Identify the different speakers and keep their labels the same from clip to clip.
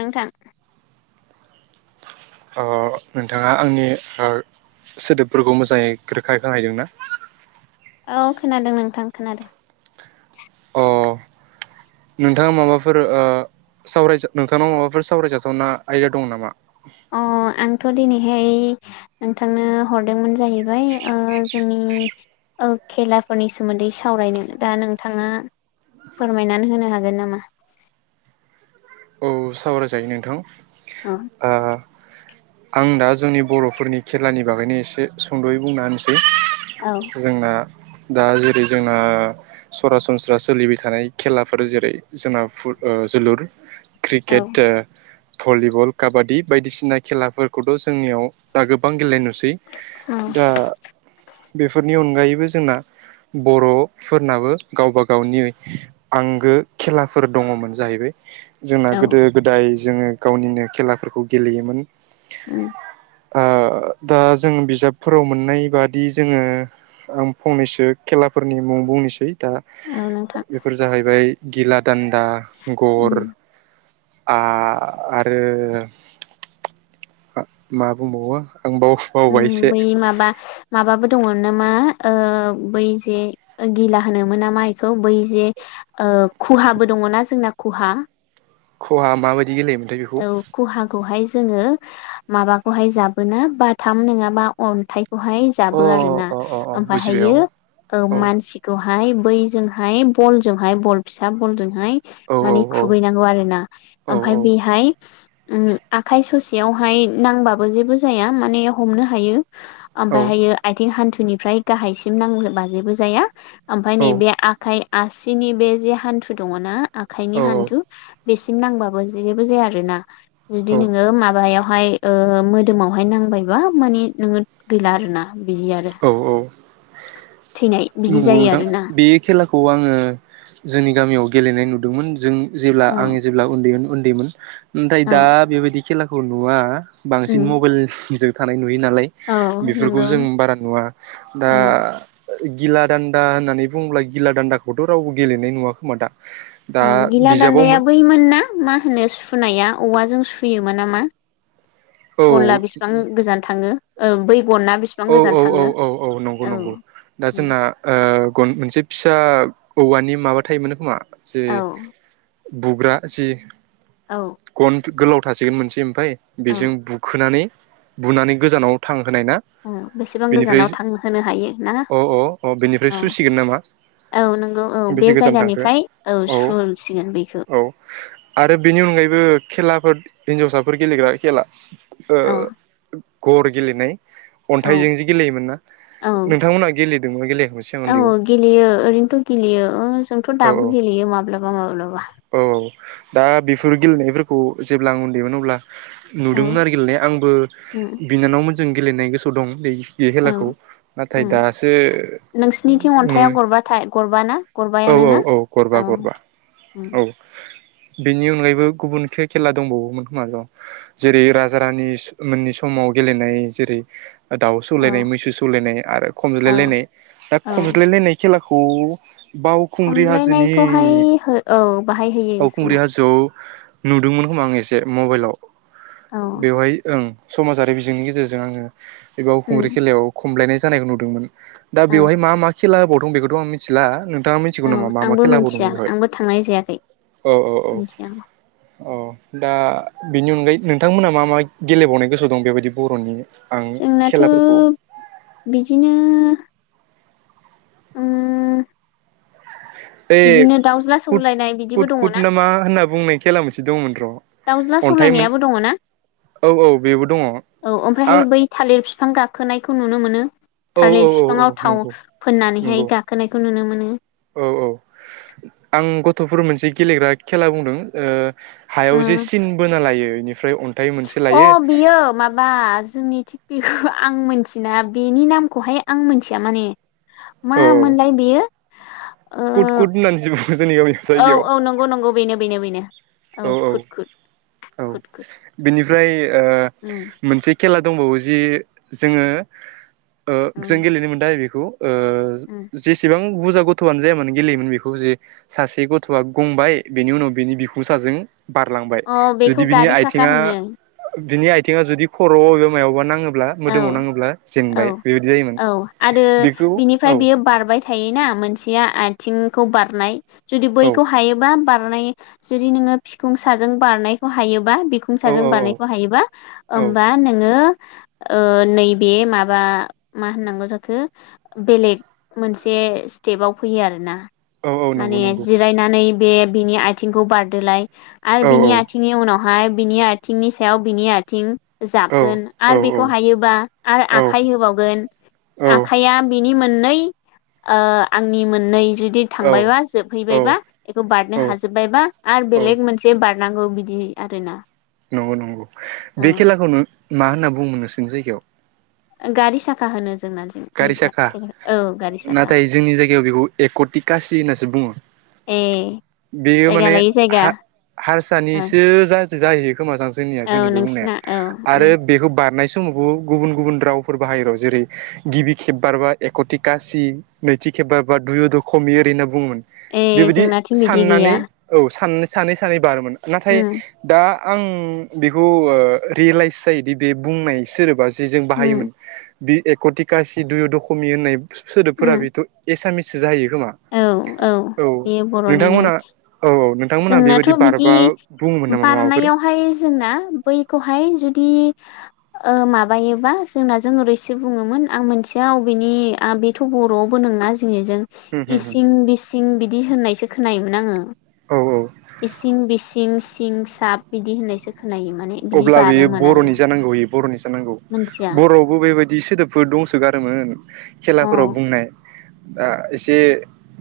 Speaker 1: नोंथां।
Speaker 2: अ नोंथाङा आंनि हार सोदोबफोरखौ मोजाङै रोखा खा खोनाहैदोंना
Speaker 1: औ खोनादों नोंथां खोनादों
Speaker 2: अ नोंथाङा माबाफोर अ सावराय नोंथांनाव माबाफोर सावरायजाथावना आयदा दं नामा?
Speaker 1: अ आंथ' दिनैहाय नोंथांनो हरदोंमोन जाहै फ्राय अ जोंनि औ खेलाफोरनि सोमोन्दै सावरायनो दा नोंथाङा फोरमायनानै होनो हागोन नामा?
Speaker 2: औ सावराय जायो नोंथां
Speaker 1: औ
Speaker 2: आ आं दा जोंनि बर'फोरनि खेलानि बागैनो एसे सुंद'यै बुंना होनसै
Speaker 1: औ
Speaker 2: [unintelligible] जोंना दा जेरै जोंना सरासनस्रा सोलिबाय थानाय खेलाफोर जेरै जोंना फु अ जोलुर
Speaker 1: औ
Speaker 2: क्रिकेट ओ भलिबल काबादि बायदिसिना खेलाफोरखौथ' जोंनियाव दा गोबां गेले नु सै
Speaker 1: औ
Speaker 2: दा बेफोरनि अनगायैबो जोंना बर'फोरनाबो गावबा गावनि आंगो खेलाफोर दङ'मोन जाहैबाय जोंना
Speaker 1: औ
Speaker 2: गोदो गोदाय जोङो गावनिनो खेलाफोरखौ गेलेयोमोन
Speaker 1: उम
Speaker 2: आ दा जों बिजाबफोराव मोननाय बादि जोङो आं फंनैसो खेलाफोरनि मुं बुंनोसै दा
Speaker 1: औ नोंथां
Speaker 2: बेफोर जाहैबाय गिलादान्दा
Speaker 1: उम
Speaker 2: गर आ आरो मा बुंबावो आं बाव बावबाय
Speaker 1: ओम
Speaker 2: एसे
Speaker 1: बै माबा माबाबो दङ' नामा ओ बै जे गिला होनोमोन नामा बेखौ बै जे ओ खहाबो दङ'ना जोंना खहा
Speaker 2: खहा माबायदि गेलेयोमोनथाय बेखौ?
Speaker 1: खुहाखौहाय जोङो माबाखौहाय जाबोना बाथाम नङाबा अन्थाइ हाय
Speaker 2: अ
Speaker 1: जाबो आरोना
Speaker 2: अ अ अ बुजिबाय औ
Speaker 1: ओमबाहायो ओ
Speaker 2: औ
Speaker 1: मानसिखौ हाय बैजोंहाय बल जजोंहाय बल फिसा बलजों हाय
Speaker 2: औ
Speaker 1: मानि खुबैनांगौ आरोना
Speaker 2: औ
Speaker 1: ओमफ्राय
Speaker 2: औ
Speaker 1: बे हाय उम आखाइ ससेयावहाय नांबाबो जेबो जाया माने हमनो हायो
Speaker 2: औ
Speaker 1: ओमबाहायो आइथिं हान्थुनिफ्राय गाहायसिम नांबा जेबो जाया ओमफाय नैबे आखाइ आसिनि बे जे हान्थु दङना आखाइनि
Speaker 2: औ
Speaker 1: हान्थु बेसिम नांबाबो जेबो जाया आरो ना
Speaker 2: औ
Speaker 1: जुदि नोङो माबायाव हाय ओ मोदोमावहाय नांबायबा माने नोङो गैला आरोना बिदि आरो
Speaker 2: औ औ
Speaker 1: थैनाय बिदि
Speaker 2: नंगौ
Speaker 1: जायो
Speaker 2: नोंथां
Speaker 1: आरोना
Speaker 2: बे खेलाखौ आङो जोंनि गामियाव गे लेनाय नुदोंमोन जों जे
Speaker 1: औ
Speaker 2: आङो जेब्ला उन्दैमोन उन्दैमोन नाथाय दा
Speaker 1: औ
Speaker 2: बेबायदि खेलाखौ नुवा बांसिन
Speaker 1: उम
Speaker 2: मबाइलजों थानाय नुयो नालाय
Speaker 1: औ
Speaker 2: बेफोरखौ
Speaker 1: नंगौ
Speaker 2: जों बारा नुवा दा
Speaker 1: औ
Speaker 2: गिला दान्दा होननानै बुङोब्ला गिला दान्दाखौथ' रावबो गेलेनाय नुवा खोमा दा दा
Speaker 1: औ गिला दान्दाया
Speaker 2: बिजाबावमोन
Speaker 1: बैमोन ना मा होनो सु सुनाया औवाजों सुयोमोन नामा
Speaker 2: औ
Speaker 1: बनला बेसिबां गोजान थाङो औ बैगनना बेसिबां
Speaker 2: औ औ
Speaker 1: गोजान
Speaker 2: औ
Speaker 1: थाङो
Speaker 2: औ औ नंगौ
Speaker 1: औ
Speaker 2: नंगौ दा जोंना ओ गन मोनसे फिसा औवानि माबा थायोमोन खोमा जि
Speaker 1: औ
Speaker 2: बुग्रा जि
Speaker 1: औ
Speaker 2: गन गोलाव थासिगोन मोनसे ओमफ्राय
Speaker 1: औ
Speaker 2: बेजों बुखोनानै बुनानै गोजानाव थां होनाय ना
Speaker 1: औ बेसेबां
Speaker 2: बिनिफ्राय
Speaker 1: गोजानाव थांहोनो हायो ना
Speaker 2: अ अ अ बिनिफ्राय
Speaker 1: औ
Speaker 2: सुसिगोन नामा
Speaker 1: औ नंगौ औ बे
Speaker 2: बेसे गोजान थांखो
Speaker 1: जायगानिफ्राय
Speaker 2: औ
Speaker 1: सुसिगोन बेखौ
Speaker 2: औ आरो बेनि उन बेबो खेलाफोर हिन्जावसाफोर गेलेग्रा खेला ओ
Speaker 1: औ
Speaker 2: गर गेलेनाय।
Speaker 1: औ
Speaker 2: अन्थाइजों जि गेलेयोमोन ना
Speaker 1: औ
Speaker 2: नोंथांमोनहा गेलेदोंमोन गेलेयाखैमोन सिगां
Speaker 1: औ
Speaker 2: उन्दैयाव
Speaker 1: गेलेयो ओरैनोथ' गेलेयो ओ जोंथ'
Speaker 2: औ औ
Speaker 1: दाबो गेलेयो माब्लाबा माब्लाबा।
Speaker 2: औ दा बेफोर गेलेनायफोरखौ जेब्ला आं उन्दैमोन अब्ला
Speaker 1: औ
Speaker 2: नुदोंमोन आरो गेलेनाय आंबो
Speaker 1: उम
Speaker 2: बिनानावमोन जों गेलेनाय गोसो दायो ए खेलाखौ
Speaker 1: औ
Speaker 2: नाथाय
Speaker 1: उम
Speaker 2: दासो
Speaker 1: नोंसिनिथिं
Speaker 2: नु
Speaker 1: अन्थाइआ गरबाथाय गरबाना
Speaker 2: औ
Speaker 1: गरबायानो
Speaker 2: औ
Speaker 1: ना
Speaker 2: औ गरबा
Speaker 1: औ
Speaker 2: गरबा
Speaker 1: उम
Speaker 2: औ।
Speaker 1: [inaudible]
Speaker 2: बेनि अनगायैबो गुबुन खे-खेला दंबावोमोन खोमा र' जेरै राजा रानि मोननि समाव गेलेनाय जेरै दाउ
Speaker 1: औ
Speaker 2: सौलायनाय, मैसो सौलायनाय, आरो
Speaker 1: औ
Speaker 2: खमज्लायलायनाय दा
Speaker 1: औ
Speaker 2: खमज्लायलायनाय खेला खौ बावखुंग्रि हाजोनि
Speaker 1: खमज्लायनायखौहाय हो औ बाहाय होयो
Speaker 2: बावखुंग्रि
Speaker 1: खोमा
Speaker 2: हाजोआव नुदोंमोन खोमा आं एसे मबाइलाव
Speaker 1: औ
Speaker 2: बेवहाय ओं। समाजारि बिजोंनि गेजेरजों आङो बे बावखुंग्रि
Speaker 1: उम
Speaker 2: खेलायाव खमलायनाय जानायखौ नुदोंमोन। दा
Speaker 1: औ
Speaker 2: बेवहाय मा मा खेला होबावदों बेखौथ' आं मिथिला नों थाङा मिथिगौ
Speaker 1: औ
Speaker 2: नामा मा मा
Speaker 1: आंबो
Speaker 2: खेला
Speaker 1: मोनथिया
Speaker 2: होबावदोंमोन बेवहाय?
Speaker 1: आंबो थांनाय जायाखै
Speaker 2: औ औ औ।
Speaker 1: मिथिया
Speaker 2: अ दा बेनि अनगायै नोंथांमोना मा मा गेलेबावनाय गोसोयाव दं बेबायदि बर'नि आं
Speaker 1: जोंनाथ'
Speaker 2: खेलाफोरखौ
Speaker 1: बिदिनो ओं
Speaker 2: ए कुट
Speaker 1: सौलायनाय बिदिबो
Speaker 2: कुट
Speaker 1: दङ
Speaker 2: कुट ना मा होनना बुंनाय खेला मोनसे दंमोन र'
Speaker 1: दाउज्ला
Speaker 2: अन्थाइ मोन
Speaker 1: सौलायनायाबो दङ' ना?
Speaker 2: औ औ बेबो दङ
Speaker 1: औ
Speaker 2: आ
Speaker 1: ओमफ्रायहाय बै थालिर फिफां गाखोनायखौ नुनो मोनो।
Speaker 2: औ औ
Speaker 1: थालिर
Speaker 2: औ औ
Speaker 1: फिफाङाव थाव
Speaker 2: नंगौ नंगौ
Speaker 1: फोननानैहाय गाखोनायखौ नुनो मोनो।
Speaker 2: औ औ आं ग थ'फोर मोनसे गेलेग्रा खेला बुंदों ओ हायाव जे
Speaker 1: ओ
Speaker 2: सिन बोना लायो बेनिफ्राय अन्थाइ मोनसे लायो
Speaker 1: अ' बियो माबा जोंनिथिं [unintelligible] आं मिथिना बेनि नामखौहाय आं मोनथिया माने मा मोनलाय बेयो? ओ
Speaker 2: कुट कुट होननानै जि बु
Speaker 1: औ औ नंगौ नंगौ बेनो बेनो बेनो औ खुद खुद खुद खुद।
Speaker 2: निफ्राय
Speaker 1: उम
Speaker 2: मोनसे खेला दंबावो जि जोङो ओ
Speaker 1: औ
Speaker 2: जों गेलेनो मोनदो आरो बेखौ ओ
Speaker 1: उम
Speaker 2: जेसेबां बुरजा गथ'आनो जायामानो गेलेयोमोन बेखौ जे सासे गथ'आ गंबाय बेनि उनाव बिनि बिखुं साजों बारलांबाय
Speaker 1: अ बेखौ
Speaker 2: जुदि बिनि
Speaker 1: गारि साखा
Speaker 2: आइथिङा
Speaker 1: होनो
Speaker 2: बिनि आयथिङा जुदि खर'आव एबा मायावबा नाङो
Speaker 1: औ औ
Speaker 2: जायोमोन
Speaker 1: औ आरो
Speaker 2: बेखौ औ
Speaker 1: बिनिफ्राय बियो बारबाय थायोना मोनसेया आथिंखौ बारनाय जुदि
Speaker 2: औ
Speaker 1: बैखौ हायोबा बार नाय जुदि नोङो बिखुं साजों बारनायखौ हायोबा बिखुं साजों
Speaker 2: औ
Speaker 1: बारनायखौ हायोबा
Speaker 2: औ
Speaker 1: ओमबा नोङो ओ नैबे माबा मा होननांगौ जाखो बेलेग मोनसे स्टेपाव फैयो आरोना
Speaker 2: औ औ नंगौ
Speaker 1: माने
Speaker 2: नंगौ
Speaker 1: जिरायनानै बे बिनि आयथिंखौ बारदोलाय आरो
Speaker 2: औ
Speaker 1: बिनि
Speaker 2: औ
Speaker 1: आथिंनि उनाव हाय बिनि आथिंनि सायाव बिनि आथिं
Speaker 2: औ
Speaker 1: जाबगोन आरो बि
Speaker 2: औ
Speaker 1: खौ हायोबा आरो आखाइ होबावगोन आखाया बि नि मोननै ओ आंनि मोननै जुदि
Speaker 2: औ
Speaker 1: थांबायबा जोबहैबायबा
Speaker 2: औ
Speaker 1: बेखौ बारनो हाजोबबायबा आरो
Speaker 2: औ
Speaker 1: बेलेग मोनसे बार नांगौ बिदि आरोना।
Speaker 2: नंगौ नंगौ
Speaker 1: औ
Speaker 2: बे खेलाखौ नो मा होनना बुङो नोंसिनि जायगायाव?
Speaker 1: गारि साखा होनो
Speaker 2: गारि साखा
Speaker 1: [unintelligible] औ गारि साखा।
Speaker 2: नाथाय जोंनि जायगायाव बेखौ एक'टि कासि होननासो बुङो
Speaker 1: ए
Speaker 2: बेयो
Speaker 1: जायगा
Speaker 2: माने
Speaker 1: लायै जायगा।
Speaker 2: हा
Speaker 1: ओं
Speaker 2: हारसानिसो जाज-जाहैयो खोमादां जोंनिया जोंनि
Speaker 1: औ
Speaker 2: बे बुंनाया
Speaker 1: नोंसिना औ उम
Speaker 2: आरो बेखौ बारनाय समावबो गुबुन गुबुन रावफोर बाहायो र' जेरै गिबि खेब बारबा एक'थि गासि नैथि खेब बारबा दुइय' द' खमि ओरैनो बुङोमोन
Speaker 1: ए
Speaker 2: बेबायदि
Speaker 1: जोंनाथिं बिदि
Speaker 2: साननानै
Speaker 1: गैया
Speaker 2: औ सानै सानै बारोमोन। नाथाय
Speaker 1: उम
Speaker 2: दा आं बेखौ रियेलाइस जायोदि बे बुंनाय सोदोब जों जि
Speaker 1: उम
Speaker 2: बाहोमोन बि एक टिका सिदय दशमि होननाय
Speaker 1: उम
Speaker 2: सो-सोदोबफोरा बेथ' एस सामिससो जायो ।
Speaker 1: औ औ बेयो बर'नि नङा।
Speaker 2: नोंथांमोना औ औ नोंथांमोनहा
Speaker 1: जोंनाथ'
Speaker 2: बेबायदि
Speaker 1: बिदि
Speaker 2: बारबा बुङोमोन नामा माबाफोर?
Speaker 1: बारनायावहाय जोंना बैखौहाय जुदि [inaudible] ओ माबायोबा जोंना जों ओरैसो बुङोमोन आं मोनथिया अबेनि आ बेथ' बर'आवबो नोङा जोंनि जों
Speaker 2: होम होम होम
Speaker 1: इसिं बिसिं बिदि होननायसो खोनायोमोन आङो
Speaker 2: औ औ
Speaker 1: इसिं बिसिं सिं साब बिदि होननायसो - -
Speaker 2: अब्ला बेयो बर'नि जानांगौ बेयो बर'नि जानांगौ
Speaker 1: मोनथिया
Speaker 2: बर'आवबो बेबायदि सोदोबफोर दंसोगारोमोन
Speaker 1: अ
Speaker 2: खेलाफोराव बुंनाय दा एसे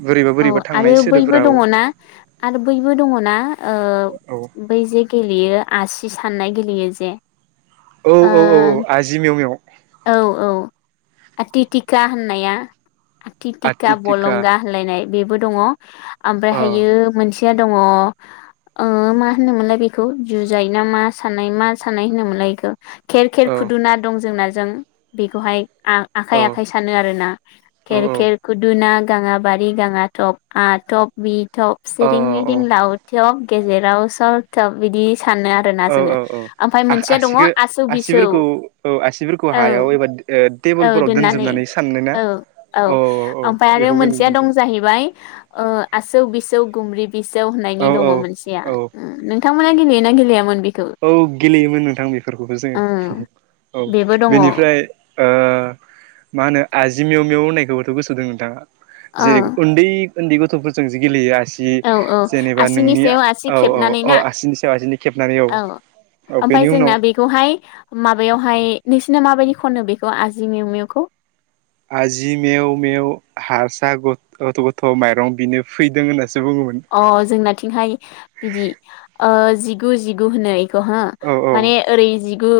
Speaker 2: बोरैबा
Speaker 1: औ
Speaker 2: बोरैबा थांनाय
Speaker 1: आरो बैबो
Speaker 2: सोदोबफोराव
Speaker 1: दङना आरो बैबो दङना ओ
Speaker 2: औ
Speaker 1: बै जे गेलेयो आसि साननाय गेलेयो जे।
Speaker 2: औ औ औ आजि मेव मेव
Speaker 1: ओ औ औ। आथिथिका होननाया आथिथिका बलंगा होनलायनाय बेबो दङ
Speaker 2: औ
Speaker 1: ओमफ्रायहायो मोनसेया दङ ओ मा होनोमोनलाय बेखौ जुजायना मा साननाय मा साननाय होनो मोनलाय बेखौ? खेर खेर
Speaker 2: औ
Speaker 1: खुदुना दंजों नाजों बेखौहाय आ
Speaker 2: औ
Speaker 1: आखाइ आखाइ सानो आरो ना
Speaker 2: औ
Speaker 1: खेर खेर खुदुना गाङाबारि दाङा टप आ टप बि टप सिरिं मिरिं
Speaker 2: औ
Speaker 1: लावथ'फ गेजेराव सलथब बिदि सानो आरोना
Speaker 2: औ
Speaker 1: जोङो
Speaker 2: औ औ
Speaker 1: आमफ्राय मोनसेया दङ
Speaker 2: आसिखौ
Speaker 1: आसौ बिसौ
Speaker 2: आसिफोरखौ औ आसिफोरखौ
Speaker 1: औ।
Speaker 2: हायाव एबा
Speaker 1: औ
Speaker 2: टेबोलफोराव
Speaker 1: दोननानै
Speaker 2: दोनजोबनानै साननो ना
Speaker 1: औ औ
Speaker 2: औ
Speaker 1: ओमफ्राय आरो
Speaker 2: बेखौ गेलेनो
Speaker 1: मोनसेया
Speaker 2: मोनदों
Speaker 1: दं जाहैबाय ओ आसौ बिसौ गुमब्रि बिसौ होननायनि
Speaker 2: औ
Speaker 1: दङ
Speaker 2: औ
Speaker 1: मोनसेया
Speaker 2: औ
Speaker 1: नोंथां मोना गेलेना गेलेयामोन बि
Speaker 2: औ गेलेयोमोन नोंथां बेफोरखौबो
Speaker 1: ओ
Speaker 2: जोङो औ
Speaker 1: बेबो दङ ओ
Speaker 2: बेनिफ्राय ओ मा होनो आजिमेव मेव होननायखौबोथ' गोसो दं नोंथाङा। जेरै उन्दै उन्दै गथ'फोरजोंसो गेलेयो आसि
Speaker 1: औ औ
Speaker 2: जेनेबा
Speaker 1: आसिनि
Speaker 2: नोंनि
Speaker 1: सायाव आसि
Speaker 2: औ औ
Speaker 1: खेबनानै ना
Speaker 2: औ आसिनि सायाव आसिनि खेबनानै औ। औ
Speaker 1: ओमफ्राय
Speaker 2: बेनि उनाव
Speaker 1: जोंना बेखौहाय माबायावहाय नोंसिना माबायदि खनो बेखौ आजि मिउमिउखौ?
Speaker 2: आजि मेव मेव हारसा गथ' गथ' माइरं बिनो फैदों होन्नानै
Speaker 1: अ जोंनाथिंहाय बिदि ओ जिगु जिगु होनै हो
Speaker 2: औ औ
Speaker 1: माने ओरै जिगु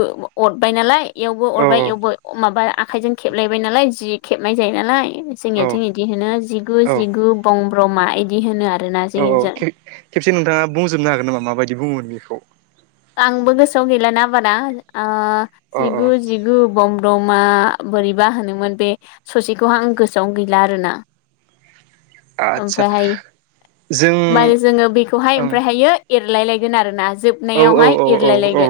Speaker 1: अरबाय नालाय इवबो
Speaker 2: औ
Speaker 1: अरबाय इवबो अ माबा आखाइजों खेबलायबाय नालाय जि खेबनाय जायो नालाय
Speaker 2: औ
Speaker 1: जोंनिथिं बिदि होनो जिगु
Speaker 2: औ
Speaker 1: जिगु बं ब्रमा इदि होनो आरो।
Speaker 2: औ औ खे-खेबसे नोंथाङा बुंजोबनो हागोन नामा माबायदि बुङोमोन बेखौ?
Speaker 1: आंबो गोसोआव गैलाना बारा ओ
Speaker 2: अ अ
Speaker 1: जिगु जिगु बम ब्रमा बोरैबा होनोमोन बे ससेखौहां आं गोसोआव गैला आरोना।
Speaker 2: आदसा
Speaker 1: ओमफ्रायहाय
Speaker 2: जों
Speaker 1: मारै जोङो बेखौहाय
Speaker 2: ओं
Speaker 1: ओमफ्रायहायो एरलायलायगोन आरोना।
Speaker 2: औ औ
Speaker 1: जोबनायावहाय
Speaker 2: औ औ औ
Speaker 1: एरलायलायगोन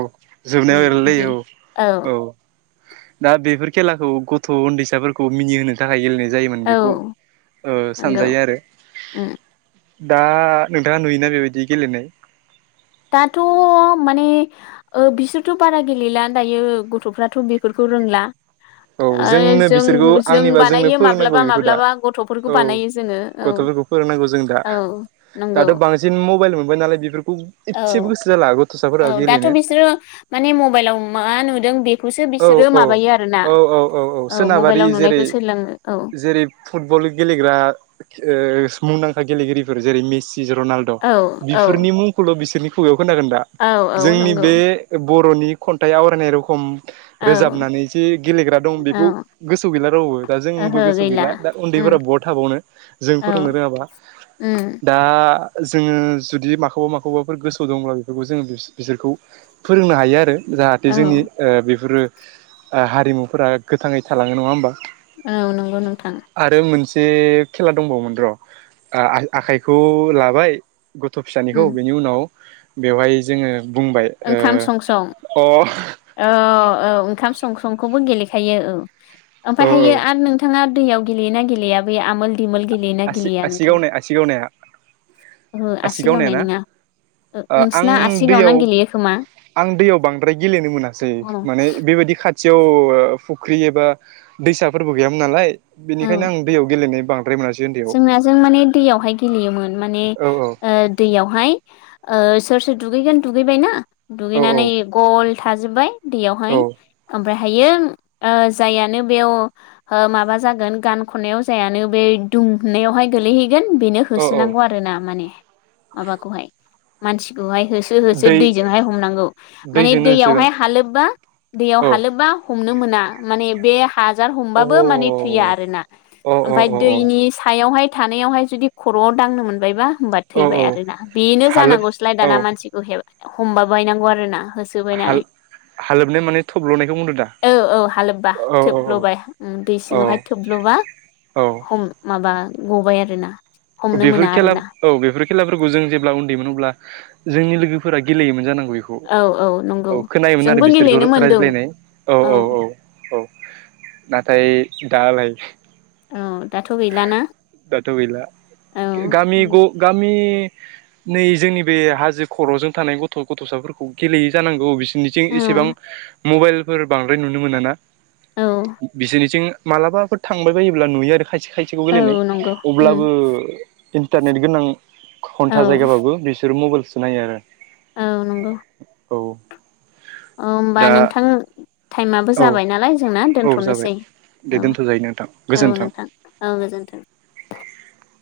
Speaker 2: जोबनायाव
Speaker 1: उम बिदि
Speaker 2: ऐरलायलायो औ औ । दा बेफोर खेलाखौ गथ' उन्दैसाफोरखौ मिनिहोनो थाखाय गेलेनाय जायोमोन
Speaker 1: औ
Speaker 2: बेखौ ओ
Speaker 1: नंगौ
Speaker 2: सानजायो आरो।
Speaker 1: उम
Speaker 2: दा नोंथाङा नुयोना बेबायदि गेलेनाय?
Speaker 1: दाथ' माने ओ बिसोरथ' बारा गेलेला दायो गथ'फ्राथ' बेफोरखौ रोंला।
Speaker 2: औ
Speaker 1: ओ
Speaker 2: जोंनो
Speaker 1: जों
Speaker 2: बिसोरखौ
Speaker 1: जों
Speaker 2: आंनिबा जोंनो
Speaker 1: बानायो
Speaker 2: फोरोंनांगौ
Speaker 1: माब्लाबा
Speaker 2: बेखौ दा
Speaker 1: माब्लाबा गथ'फोरखौ
Speaker 2: औ
Speaker 1: बानायो जोङो। औ
Speaker 2: गथ'फोरखौ फोरोंनांगौ जों दा,
Speaker 1: औ नंगौ
Speaker 2: दाथ' बांसिन मबाइल मोनबाय नालाय बेफोर [unintelligible]
Speaker 1: औ
Speaker 2: इतसेबो गोसो जाला गथ'साफोराबो
Speaker 1: औ दाथ'
Speaker 2: गेलेनो
Speaker 1: बिसोरो माने मबाइलाव मा नुदों बेखौसो
Speaker 2: औ
Speaker 1: बिसोरो
Speaker 2: औ
Speaker 1: माबायो आरोना
Speaker 2: औ औ औ औ सोनाबारि
Speaker 1: मबाइलाव
Speaker 2: जेरै
Speaker 1: नुनायखौ सोलोङो औ
Speaker 2: जेरै फुटबल गेलेग्रा ओ मुंदांखा गेलेगिरि जेरै मेसि, रनाल्द'
Speaker 1: औ औ
Speaker 2: बिफोरनि मुंखौल' बिसोरनि खुगायाव खोनागोन दा,
Speaker 1: औ औ
Speaker 2: जोंनि
Speaker 1: नंगौ
Speaker 2: बे बर'नि खन्थाइ आवरायनाय रखम
Speaker 1: औ
Speaker 2: रोजाबनानैजे गेलेग्रा दं बेखौ
Speaker 1: औ
Speaker 2: गोसोआव गैला रावबो, दा जोंबो गोसोआव गैला, दा उन्दै
Speaker 1: उम
Speaker 2: फोरा बहा थाबावनो जों
Speaker 1: औ
Speaker 2: फोरोंनो रोङाबा,
Speaker 1: उम
Speaker 2: दा जोङो जुदि माखौबा माखौबाफोर गोसोआव दंबा बेफोरखौ जोङो बिसो बिसोरखौ फोरोंनो हायो आरो जाहाथे जोंनि
Speaker 1: औ
Speaker 2: ओ बेफोरो ओ हारिमुफोरा गोथाङै थालाङो नङा होमबा
Speaker 1: औ नंगौ नोंथां
Speaker 2: [unintelligible] खेला दंबावोमोन र' आखाइखौ लाबाय गथ' फिसानिखौ
Speaker 1: उम
Speaker 2: बेनि उनाव बेवहाय जोङो बुंबाय
Speaker 1: ओंखाम सं सं,
Speaker 2: ओ अ औ
Speaker 1: ओऔ ओंखाम संसंखौबो गेलेखायो औ,
Speaker 2: औ
Speaker 1: ओमफायहायो आरो नोंथाङा दैयाव गेलेयोना गेलेया? बेै आमोल दिमोल गेलेयोना
Speaker 2: आसि
Speaker 1: गेलेया
Speaker 2: आसि
Speaker 1: नोंथाङा?
Speaker 2: गावनाय आसि गावनाया
Speaker 1: ओहो आसि
Speaker 2: गावनाया
Speaker 1: गावनाय
Speaker 2: ना
Speaker 1: नोङा, ओ
Speaker 2: आं
Speaker 1: नोंसिना आसि
Speaker 2: दैयाव
Speaker 1: गावना गेलेयो खोमा?
Speaker 2: आं दैयाव बांद्राय गेलेनो मोनासै,
Speaker 1: औ
Speaker 2: माने बेबायदि खाथि खाथियाव फुख्रि एबा दैसाफोरबो गैयामोन नालाय बेनिखायनो आं दैयाव गेलेनाय बांद्राय मोनासै उन्दैयाव
Speaker 1: जोंना जों माने दैयावहाय गेलेयोमोन माने
Speaker 2: औ
Speaker 1: ओ दैयावहाय ओ सोर सोर दुगैगोन दुगैबाय ना,
Speaker 2: औ
Speaker 1: दुगैनानै गल थाजोब्बाय दैयावहाय
Speaker 2: औ
Speaker 1: ओमफ्राय हायो, ओ जायानो बेयाव ओ माबा जागोन गान खननायाव जायानो बे दुं नायावहाय गोलैहैगोन बेनो
Speaker 2: औ औ
Speaker 1: होसोनांगौ आरोना माने माबाखौहाय मानसिखौहाय होसो होसो
Speaker 2: दै
Speaker 1: दैजोंहाय हमनांगौ, माने
Speaker 2: दैजोंनो होसोगोन
Speaker 1: दैयावहाय हालोब्बा, दैयाव
Speaker 2: औ
Speaker 1: हालोब्बा हमनो मोना, माने बे हाजार
Speaker 2: अ
Speaker 1: हमबाबो माने थैया आरोना,
Speaker 2: अ अ
Speaker 1: ओमफाय
Speaker 2: अ अ
Speaker 1: दैनि हायावहाय थानायावहाय जुदि खर'आव दांनो मोनबायबा होनबा
Speaker 2: औ
Speaker 1: थैबाय
Speaker 2: औ
Speaker 1: आरोना, बेनो
Speaker 2: हालोब
Speaker 1: जानांगौस्लाय
Speaker 2: औ
Speaker 1: दाना मानसिखौ हे हमबा बायनांगौ आरोना होसोबायनानै
Speaker 2: हाल-हालोबनाय माने थब्ल'नायखौ बुंदों दा
Speaker 1: औ औ हालोब्बा,
Speaker 2: औ औ
Speaker 1: थोब्ल'बाय उम दै
Speaker 2: औ
Speaker 1: सिङावहाय थोब्ल' [unintelligible]
Speaker 2: औ
Speaker 1: हम माबा गबाय आरोना हमनो
Speaker 2: बेफोर
Speaker 1: मोना
Speaker 2: खेला,
Speaker 1: आरोना
Speaker 2: औ बेफोर खेलाफोरखौ जों जेब्ला उन्दैमोन अब्ला जोंनि लोगोफोरा गेलेयोमोन जानांगौ बैखौ,
Speaker 1: औ नंगौ
Speaker 2: औ खोनायोमोन आरो
Speaker 1: जोंबो
Speaker 2: बिसोरखौ
Speaker 1: गेलेनो मोनदों
Speaker 2: रायज्लायनाय, औ औ औ औ नाथाय दालाय
Speaker 1: औ, दाथ' गैलाना?
Speaker 2: दाथ' गैला
Speaker 1: औ
Speaker 2: गामि ग गामि इ नै जोंनि बे हाजो खर'जों थानाय गथ' गथ'साफोरखौ गेलेयो जानांगौ बि बिसोरनिथिं
Speaker 1: औ
Speaker 2: एसेबां मबाइलफोर बांद्राय नुनो मोनाना
Speaker 1: औ
Speaker 2: बिसोरनिथिं मालाबाफोर थांबाय बायोब्ला नुयो आरो खायसे खायसेखौ
Speaker 1: औ नंगौ उम
Speaker 2: गेलेनायअब्लाबो इन्टारनेट गोनां
Speaker 1: औ
Speaker 2: हन्था जायगाबाबो बिसोरो मबाइलसो नायो आरो
Speaker 1: औ नंगौ
Speaker 2: औ
Speaker 1: औ होमबा
Speaker 2: दा
Speaker 1: नोंथां थाइमाबो
Speaker 2: औ
Speaker 1: जाबाय नालाय जों ना
Speaker 2: औ जाबाय
Speaker 1: दोनथनोसै
Speaker 2: दे
Speaker 1: औ
Speaker 2: दोनथ' जायो नोंथां
Speaker 1: औ
Speaker 2: गोजोन्थों
Speaker 1: नोंथां औ गोजोनथों [unintelligible]